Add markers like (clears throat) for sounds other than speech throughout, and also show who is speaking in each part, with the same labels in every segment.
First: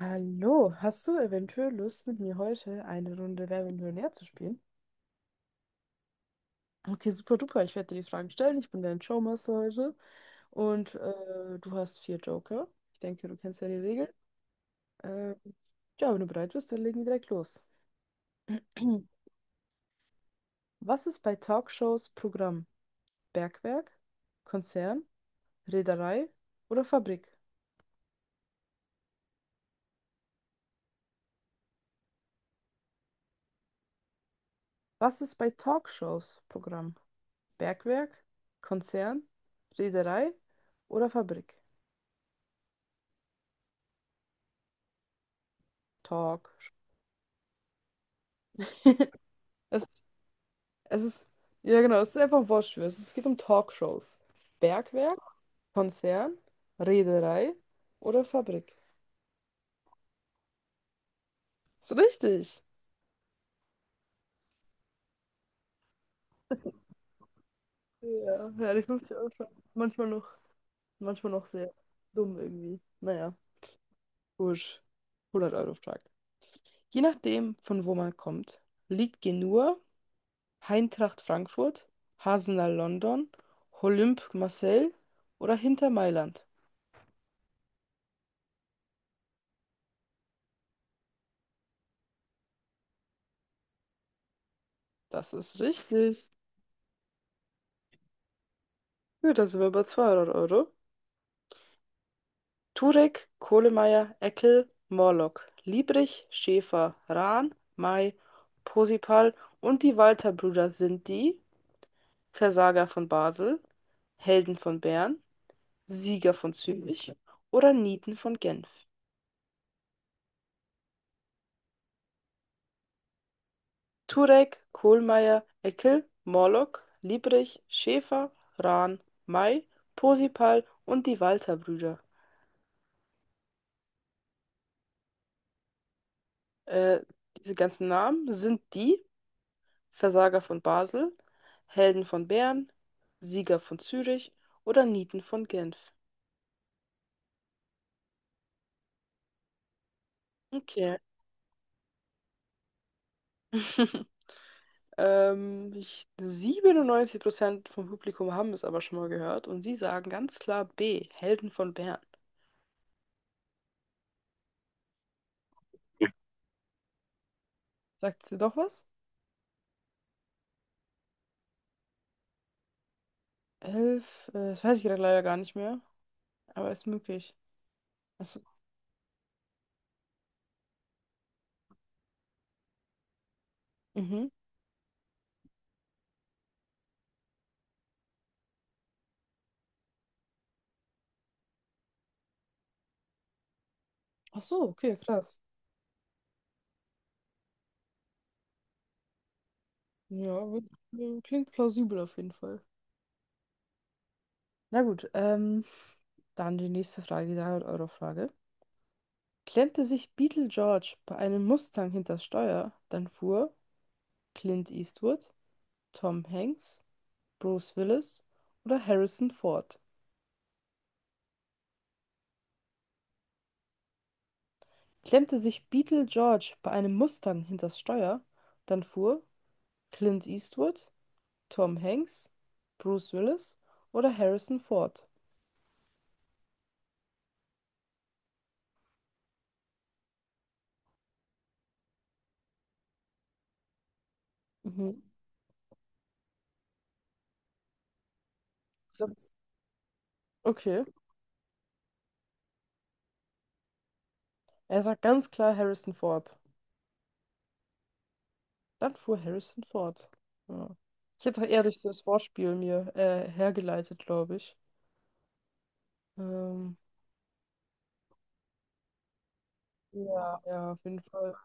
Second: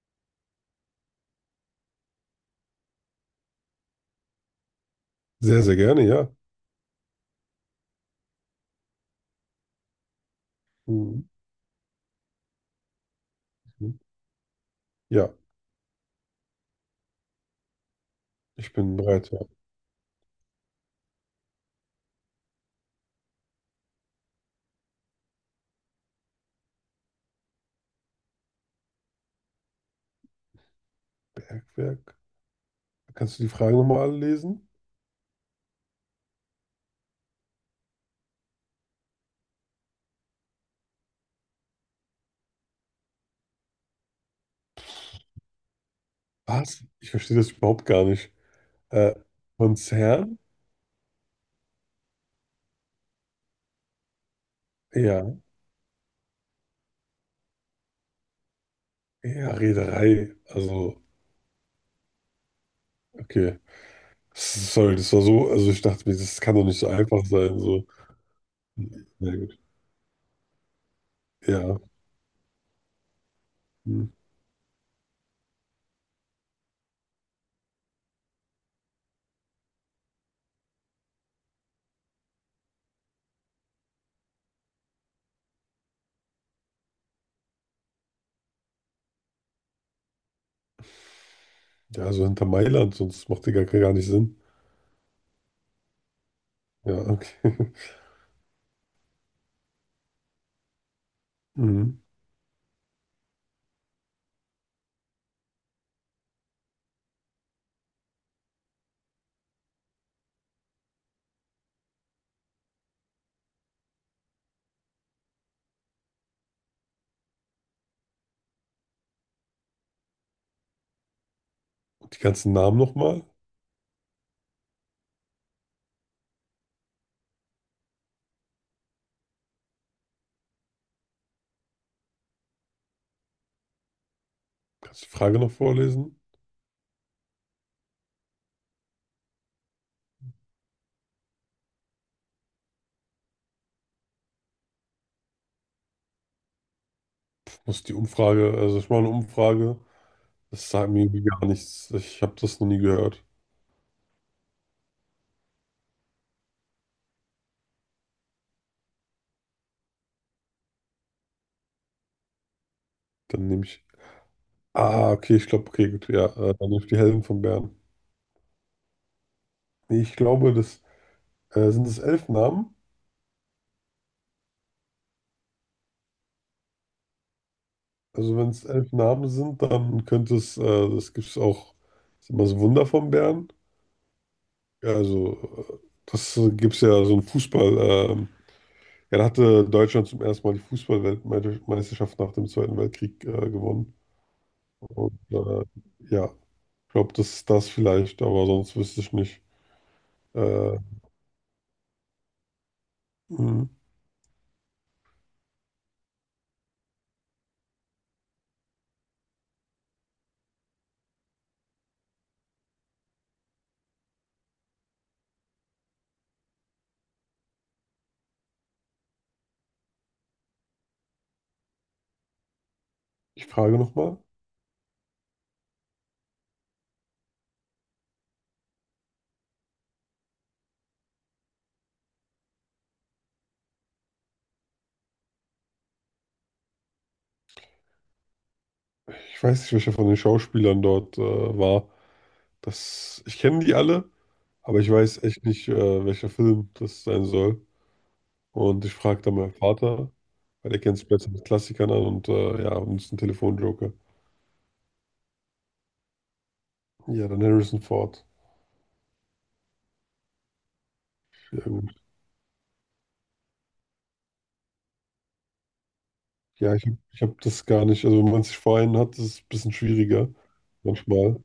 Speaker 1: Hallo, hast du eventuell Lust, mit mir heute eine Runde Wer wird Millionär zu spielen?
Speaker 2: Sehr, sehr gerne, ja.
Speaker 1: Okay, super duper. Ich werde dir die Fragen stellen. Ich bin dein Showmaster heute. Und
Speaker 2: Mhm.
Speaker 1: du hast vier Joker. Ich denke, du kennst ja die Regeln.
Speaker 2: Ja,
Speaker 1: Äh, ja, wenn du bereit bist, dann legen wir direkt los.
Speaker 2: ich bin
Speaker 1: (clears throat)
Speaker 2: bereit. Ja.
Speaker 1: Was ist bei Talkshows Programm? Bergwerk, Konzern, Reederei oder Fabrik?
Speaker 2: Bergwerk. Kannst du die Fragen nochmal alle lesen?
Speaker 1: Was ist bei Talkshows Programm? Bergwerk, Konzern, Reederei oder Fabrik? Talk.
Speaker 2: Was? Ich verstehe das überhaupt gar nicht. Äh,
Speaker 1: (laughs) Es,
Speaker 2: Konzern?
Speaker 1: es ist, ja genau, es ist einfach wurscht. Es geht um Talkshows. Bergwerk,
Speaker 2: Ja.
Speaker 1: Konzern, Reederei oder Fabrik.
Speaker 2: Ja, Reederei. Also,
Speaker 1: Ist richtig.
Speaker 2: okay. Sorry, das war so, also ich dachte mir, das kann doch nicht so einfach sein. So.
Speaker 1: Ja, ja, die 50-Euro
Speaker 2: Na
Speaker 1: Frage
Speaker 2: gut.
Speaker 1: ist manchmal noch sehr
Speaker 2: Ja.
Speaker 1: dumm irgendwie. Naja,
Speaker 2: Hm.
Speaker 1: gut. 100-Euro Frage. Je nachdem, von wo man kommt, liegt Genua, Eintracht Frankfurt, Hasenal London, Olympique Marseille oder hinter Mailand.
Speaker 2: Ja, also hinter Mailand, sonst macht die gar, gar nicht Sinn.
Speaker 1: Das ist richtig.
Speaker 2: Ja, okay. (laughs)
Speaker 1: Gut, da sind wir bei 200 Euro.
Speaker 2: Mhm.
Speaker 1: Turek, Kohlemeier, Eckel, Morlock, Liebrich, Schäfer, Rahn, May, Posipal und die Walter-Brüder sind die Versager von Basel, Helden von Bern, Sieger von Zürich oder Nieten von Genf.
Speaker 2: Und die ganzen Namen nochmal?
Speaker 1: Turek, Kohlmeier, Eckel, Morlock, Liebrich, Schäfer, Rahn, May, Posipal und die Walter-Brüder.
Speaker 2: Kannst du die Frage noch vorlesen?
Speaker 1: Äh, Diese ganzen Namen sind die Versager von Basel, Helden von Bern, Sieger von Zürich oder Nieten von Genf.
Speaker 2: Muss die Umfrage, also ich mache eine Umfrage. Das sagt
Speaker 1: Okay.
Speaker 2: mir irgendwie gar nichts. Ich habe das noch nie gehört.
Speaker 1: (laughs) 97% vom Publikum haben es aber schon mal gehört und sie sagen ganz klar B, Helden von Bern.
Speaker 2: Dann nehme ich. Ah, okay, ich glaube, okay, gut, ja. Dann nehme ich die Helden von Bern.
Speaker 1: Sagt sie doch was?
Speaker 2: Nee, ich glaube, das sind es elf Namen.
Speaker 1: Elf, das weiß ich gerade leider gar nicht mehr, aber ist möglich.
Speaker 2: Also
Speaker 1: Achso,
Speaker 2: wenn es elf Namen sind, dann könnte es, das gibt es auch, ist immer das Wunder von Bern.
Speaker 1: mhm.
Speaker 2: Ja, also das gibt es ja so ein Fußball. ähm, ja, da hatte Deutschland zum ersten Mal die Fußballweltmeisterschaft nach dem Zweiten Weltkrieg gewonnen.
Speaker 1: Ach so, okay,
Speaker 2: Und
Speaker 1: krass.
Speaker 2: ja, ich glaube, das ist das vielleicht, aber sonst wüsste ich nicht.
Speaker 1: Ja, wird-
Speaker 2: Äh,
Speaker 1: Klingt plausibel auf jeden Fall.
Speaker 2: mh.
Speaker 1: Na gut, dann die nächste Frage, die 300-Euro-Frage. Klemmte sich Beetle George bei einem Mustang hinters Steuer, dann fuhr Clint Eastwood, Tom Hanks, Bruce Willis oder Harrison Ford?
Speaker 2: Ich frage nochmal.
Speaker 1: Klemmte sich Beetle George bei einem Mustang hinters Steuer, dann fuhr Clint Eastwood, Tom Hanks, Bruce Willis oder Harrison Ford?
Speaker 2: Ich weiß nicht, welcher von den Schauspielern dort war. Das, ich kenne die alle, aber ich
Speaker 1: Mhm.
Speaker 2: weiß echt nicht, welcher Film das sein soll. Und ich
Speaker 1: Ich glaub,
Speaker 2: frage
Speaker 1: das-
Speaker 2: dann meinen Vater, weil der
Speaker 1: Okay,
Speaker 2: kennt sich besser mit Klassikern an und ja, und ist ein Telefonjoker.
Speaker 1: er sagt ganz klar Harrison Ford.
Speaker 2: Ja, dann Harrison Ford.
Speaker 1: Dann fuhr Harrison Ford. Ja. Ich hätte es auch
Speaker 2: Ja,
Speaker 1: eher durch so
Speaker 2: gut.
Speaker 1: das Wortspiel mir hergeleitet, glaube ich.
Speaker 2: Ja,
Speaker 1: Ähm.
Speaker 2: ich habe das gar nicht. Also, wenn man sich vor einen hat, ist es ein bisschen schwieriger
Speaker 1: Ja, ja, auf jeden Fall.
Speaker 2: manchmal.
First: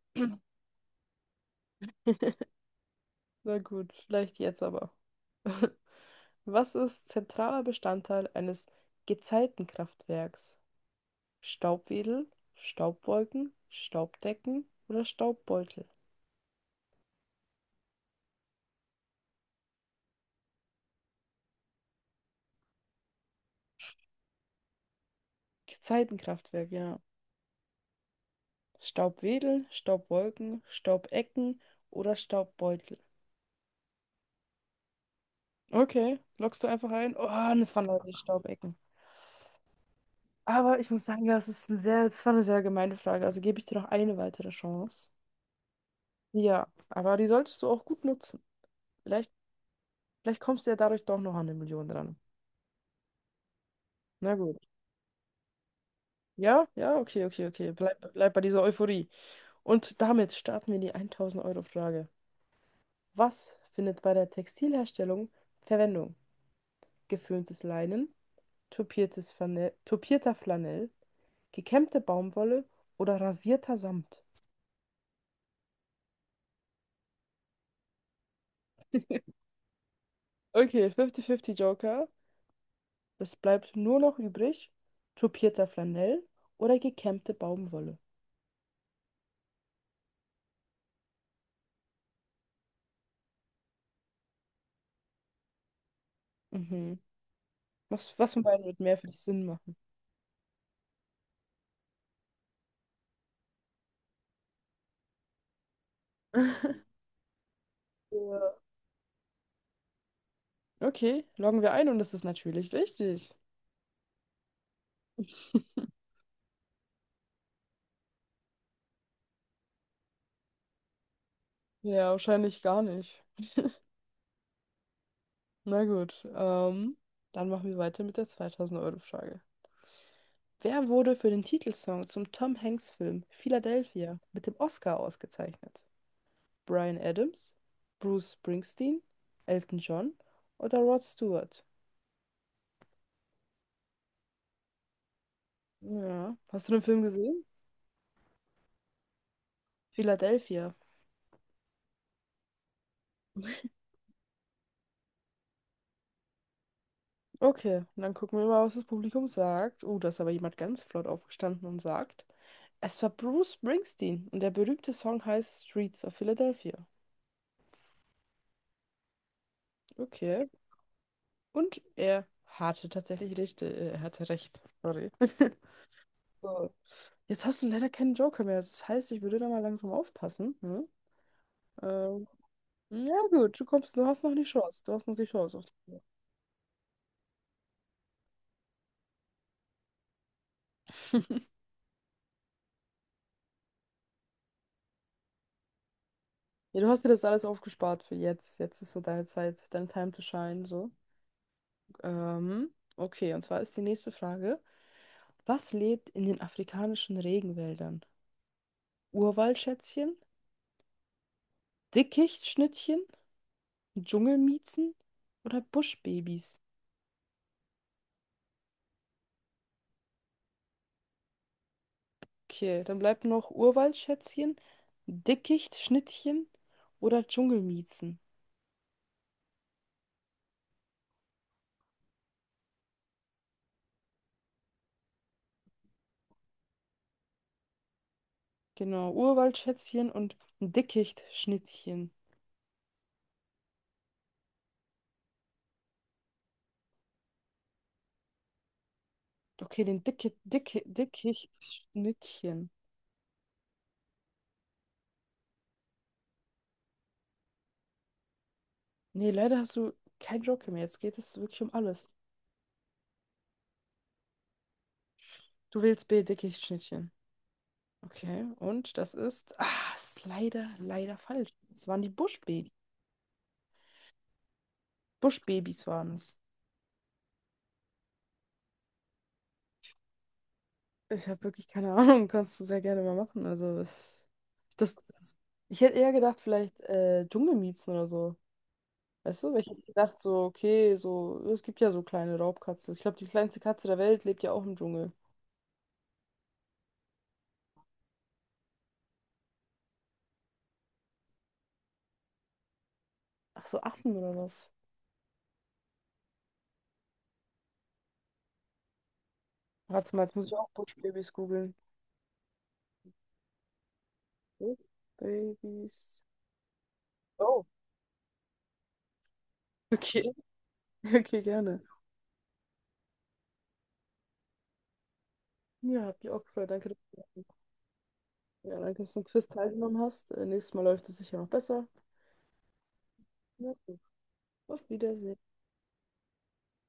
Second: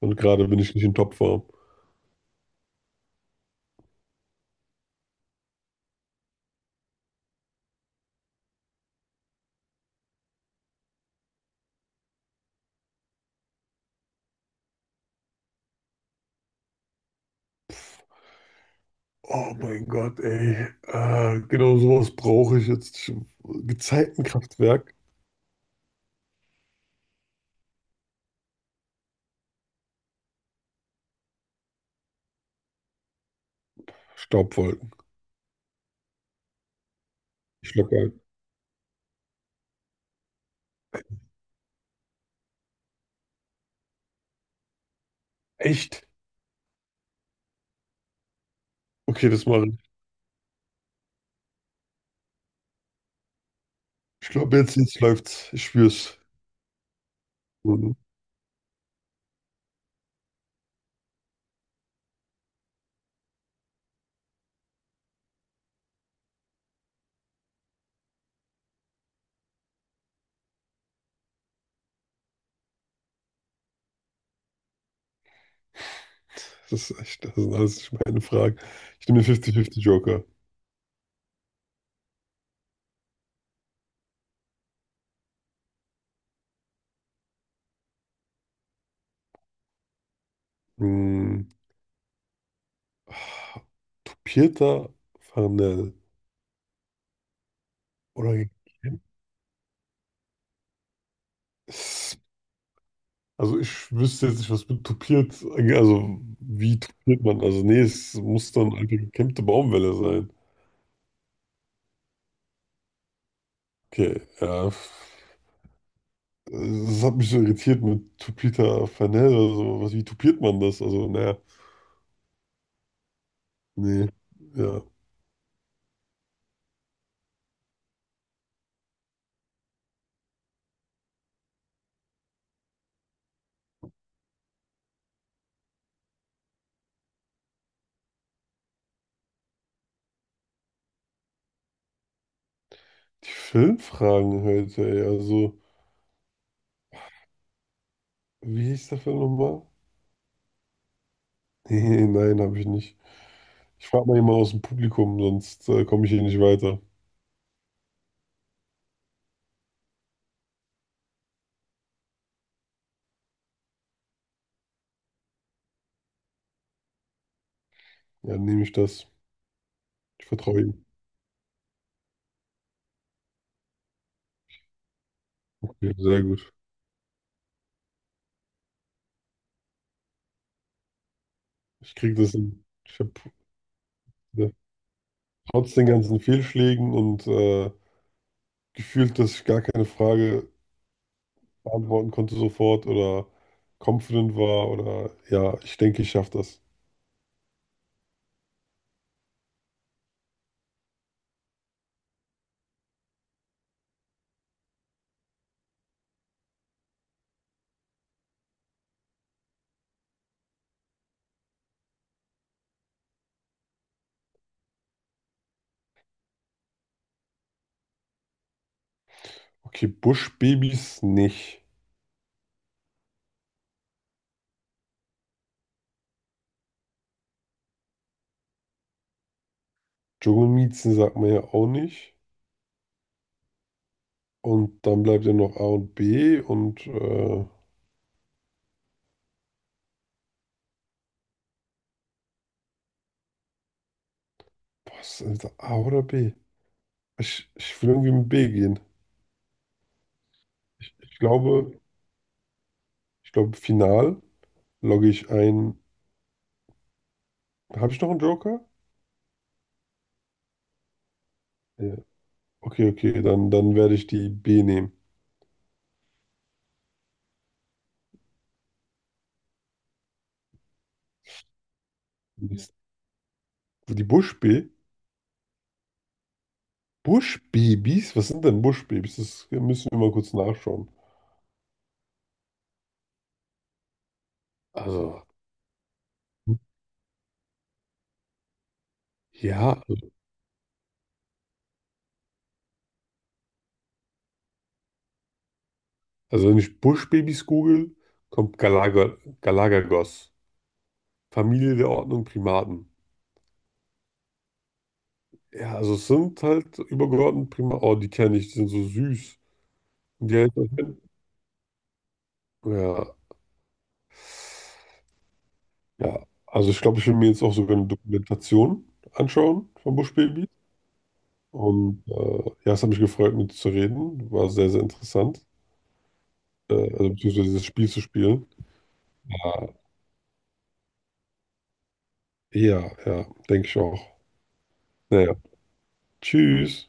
Speaker 2: Und gerade bin ich nicht in Topform.
Speaker 1: (laughs) Na gut, vielleicht jetzt aber. (laughs) Was ist zentraler Bestandteil eines Gezeitenkraftwerks? Staubwedel, Staubwolken, Staubdecken oder Staubbeutel?
Speaker 2: Oh mein Gott, ey. Genau sowas brauche ich jetzt. Gezeitenkraftwerk.
Speaker 1: Gezeitenkraftwerk, ja. Staubwedel, Staubwolken, Staubecken oder Staubbeutel.
Speaker 2: Staubwolken.
Speaker 1: Okay, loggst du einfach ein? Oh, und
Speaker 2: Ich
Speaker 1: es waren leider die
Speaker 2: glaube.
Speaker 1: Staubecken. Aber ich muss sagen, das ist eine sehr, das war eine sehr gemeine Frage. Also gebe ich dir noch eine weitere Chance.
Speaker 2: Echt?
Speaker 1: Ja, aber die solltest du auch gut nutzen.
Speaker 2: Okay,
Speaker 1: Vielleicht,
Speaker 2: das mache ich.
Speaker 1: Vielleicht kommst du ja dadurch doch noch an 1 Million dran.
Speaker 2: Ich
Speaker 1: Na gut.
Speaker 2: glaube, jetzt läuft's. Ich spür's.
Speaker 1: Ja, ja, okay, okay, okay.
Speaker 2: Mhm.
Speaker 1: Bleib bei dieser Euphorie. Und damit starten wir in die 1000-Euro-Frage. Was findet bei der Textilherstellung Verwendung? Geföhntes Leinen, tupierter Flanell, gekämmte Baumwolle oder rasierter Samt?
Speaker 2: Das ist echt, das sind alles nicht meine Fragen. Ich nehme den 50-50 Joker.
Speaker 1: Okay, 50-50 Joker. Es bleibt nur noch übrig, tupierter Flanell oder gekämmte Baumwolle.
Speaker 2: Mhm. Ach, Pieter Farnell.
Speaker 1: Mhm. Was, was von
Speaker 2: Oder
Speaker 1: beiden wird mehr für dich Sinn machen?
Speaker 2: es-, also ich wüsste jetzt nicht, was mit tupiert, also wie
Speaker 1: (laughs)
Speaker 2: tupiert man? Also nee, es muss
Speaker 1: Ja.
Speaker 2: dann eine gekämmte Baumwelle sein.
Speaker 1: Okay, loggen wir ein und das ist natürlich richtig.
Speaker 2: Okay, ja.
Speaker 1: (laughs)
Speaker 2: Das hat mich so irritiert mit Tupita Fanel oder so. Was, wie tupiert man das? Also, naja,
Speaker 1: Ja, wahrscheinlich gar nicht.
Speaker 2: nee, ja.
Speaker 1: Na gut, dann machen wir weiter mit der 2000-Euro-Frage. Wer wurde für den Titelsong zum Tom Hanks-Film Philadelphia mit dem Oscar ausgezeichnet? Bryan Adams, Bruce Springsteen, Elton John oder Rod Stewart?
Speaker 2: Die Filmfragen heute, ey. Also,
Speaker 1: Ja, hast du den Film gesehen?
Speaker 2: wie hieß der Film nochmal? (laughs)
Speaker 1: Philadelphia.
Speaker 2: Nee, nein, habe ich nicht. Ich frage mal jemanden aus dem Publikum, sonst komme ich hier nicht weiter.
Speaker 1: Okay, dann gucken wir mal, was das Publikum sagt. Oh, da ist aber jemand ganz flott aufgestanden und sagt, es war Bruce Springsteen und der berühmte Song heißt Streets of Philadelphia.
Speaker 2: Ja, nehme ich das. Ich
Speaker 1: Okay.
Speaker 2: vertraue ihm.
Speaker 1: Und er hatte tatsächlich recht. Er hatte recht. Sorry. (laughs)
Speaker 2: Ja, sehr gut.
Speaker 1: So. Jetzt hast du leider keinen Joker mehr. Das heißt, ich würde da mal langsam aufpassen. Hm?
Speaker 2: Ich kriege
Speaker 1: Ähm,
Speaker 2: das hin. Ich habe
Speaker 1: ja gut, du hast noch die
Speaker 2: ja,
Speaker 1: Chance. Du hast noch die Chance auf
Speaker 2: trotz den
Speaker 1: die.
Speaker 2: ganzen Fehlschlägen und gefühlt, dass ich gar keine Frage beantworten konnte sofort oder confident war oder ja, ich denke, ich schaffe das.
Speaker 1: Ja, du hast dir das alles aufgespart für jetzt. Jetzt ist so deine Zeit, dein Time to shine, so. Okay, und zwar ist die nächste Frage. Was lebt in den afrikanischen Regenwäldern? Urwaldschätzchen, Dickichtschnittchen, Dschungelmiezen oder Buschbabys?
Speaker 2: Okay, Buschbabys nicht.
Speaker 1: Okay, dann bleibt noch Urwaldschätzchen, Dickichtschnittchen oder Dschungelmiezen.
Speaker 2: Dschungelmiezen sagt man ja auch nicht. Und dann bleibt ja noch A und B und
Speaker 1: Genau, Urwaldschätzchen und Dickichtschnittchen.
Speaker 2: was ist A oder B? Ich will irgendwie mit B gehen.
Speaker 1: Okay, den
Speaker 2: Ich, ich glaube,
Speaker 1: Dickichtschnittchen.
Speaker 2: ich glaube, final logge ich ein. Habe ich noch einen Joker?
Speaker 1: Nee, leider hast du kein Joker mehr. Jetzt geht es wirklich um
Speaker 2: Ja.
Speaker 1: alles.
Speaker 2: Okay, okay, dann werde ich die B nehmen.
Speaker 1: Du wählst B, Dickichtschnittchen. Okay, und das ist, ah, ist leider falsch. Es waren die Buschbabys.
Speaker 2: Mist. Die Buschbee?
Speaker 1: Buschbabys waren es.
Speaker 2: Buschbabys? Was sind denn Buschbabys? Das müssen wir mal kurz nachschauen.
Speaker 1: Ich habe wirklich keine (laughs) Ahnung, kannst du sehr gerne mal machen. Das,
Speaker 2: Also,
Speaker 1: das, Ich hätte eher gedacht, vielleicht Dschungelmiezen oder so. Weißt du, weil ich
Speaker 2: ja,
Speaker 1: hätte gedacht, so, okay, so, es gibt ja so kleine Raubkatzen. Ich glaube, die kleinste Katze der Welt lebt ja auch im Dschungel.
Speaker 2: also wenn ich Buschbabys google, kommt Galaga, Galagagos, Familie der Ordnung Primaten.
Speaker 1: Ach so, Affen oder was?
Speaker 2: Ja, also es sind halt übergeordnet prima. Oh, die kenne ich, die sind so süß.
Speaker 1: Warte mal,
Speaker 2: Und
Speaker 1: jetzt
Speaker 2: die
Speaker 1: muss ich auch
Speaker 2: helfen.
Speaker 1: Buschbabys googeln.
Speaker 2: Ja,
Speaker 1: Buschbabys.
Speaker 2: ja. Also ich glaube, ich will mir jetzt auch
Speaker 1: Oh,
Speaker 2: sogar eine Dokumentation anschauen von
Speaker 1: okay,
Speaker 2: Buschbaby.
Speaker 1: (laughs) okay, gerne.
Speaker 2: Und ja, es hat mich gefreut, mit dir zu reden. War sehr, sehr interessant.
Speaker 1: Ja, hab ich auch gefreut, danke.
Speaker 2: Also beziehungsweise dieses Spiel zu spielen.
Speaker 1: Ja, danke, dass du am Quiz
Speaker 2: Ja,
Speaker 1: teilgenommen hast. Nächstes Mal läuft es sicher noch besser.
Speaker 2: ja, ja, denke
Speaker 1: Ja,
Speaker 2: ich auch.
Speaker 1: auf
Speaker 2: Naja,
Speaker 1: Wiedersehen.
Speaker 2: tschüss.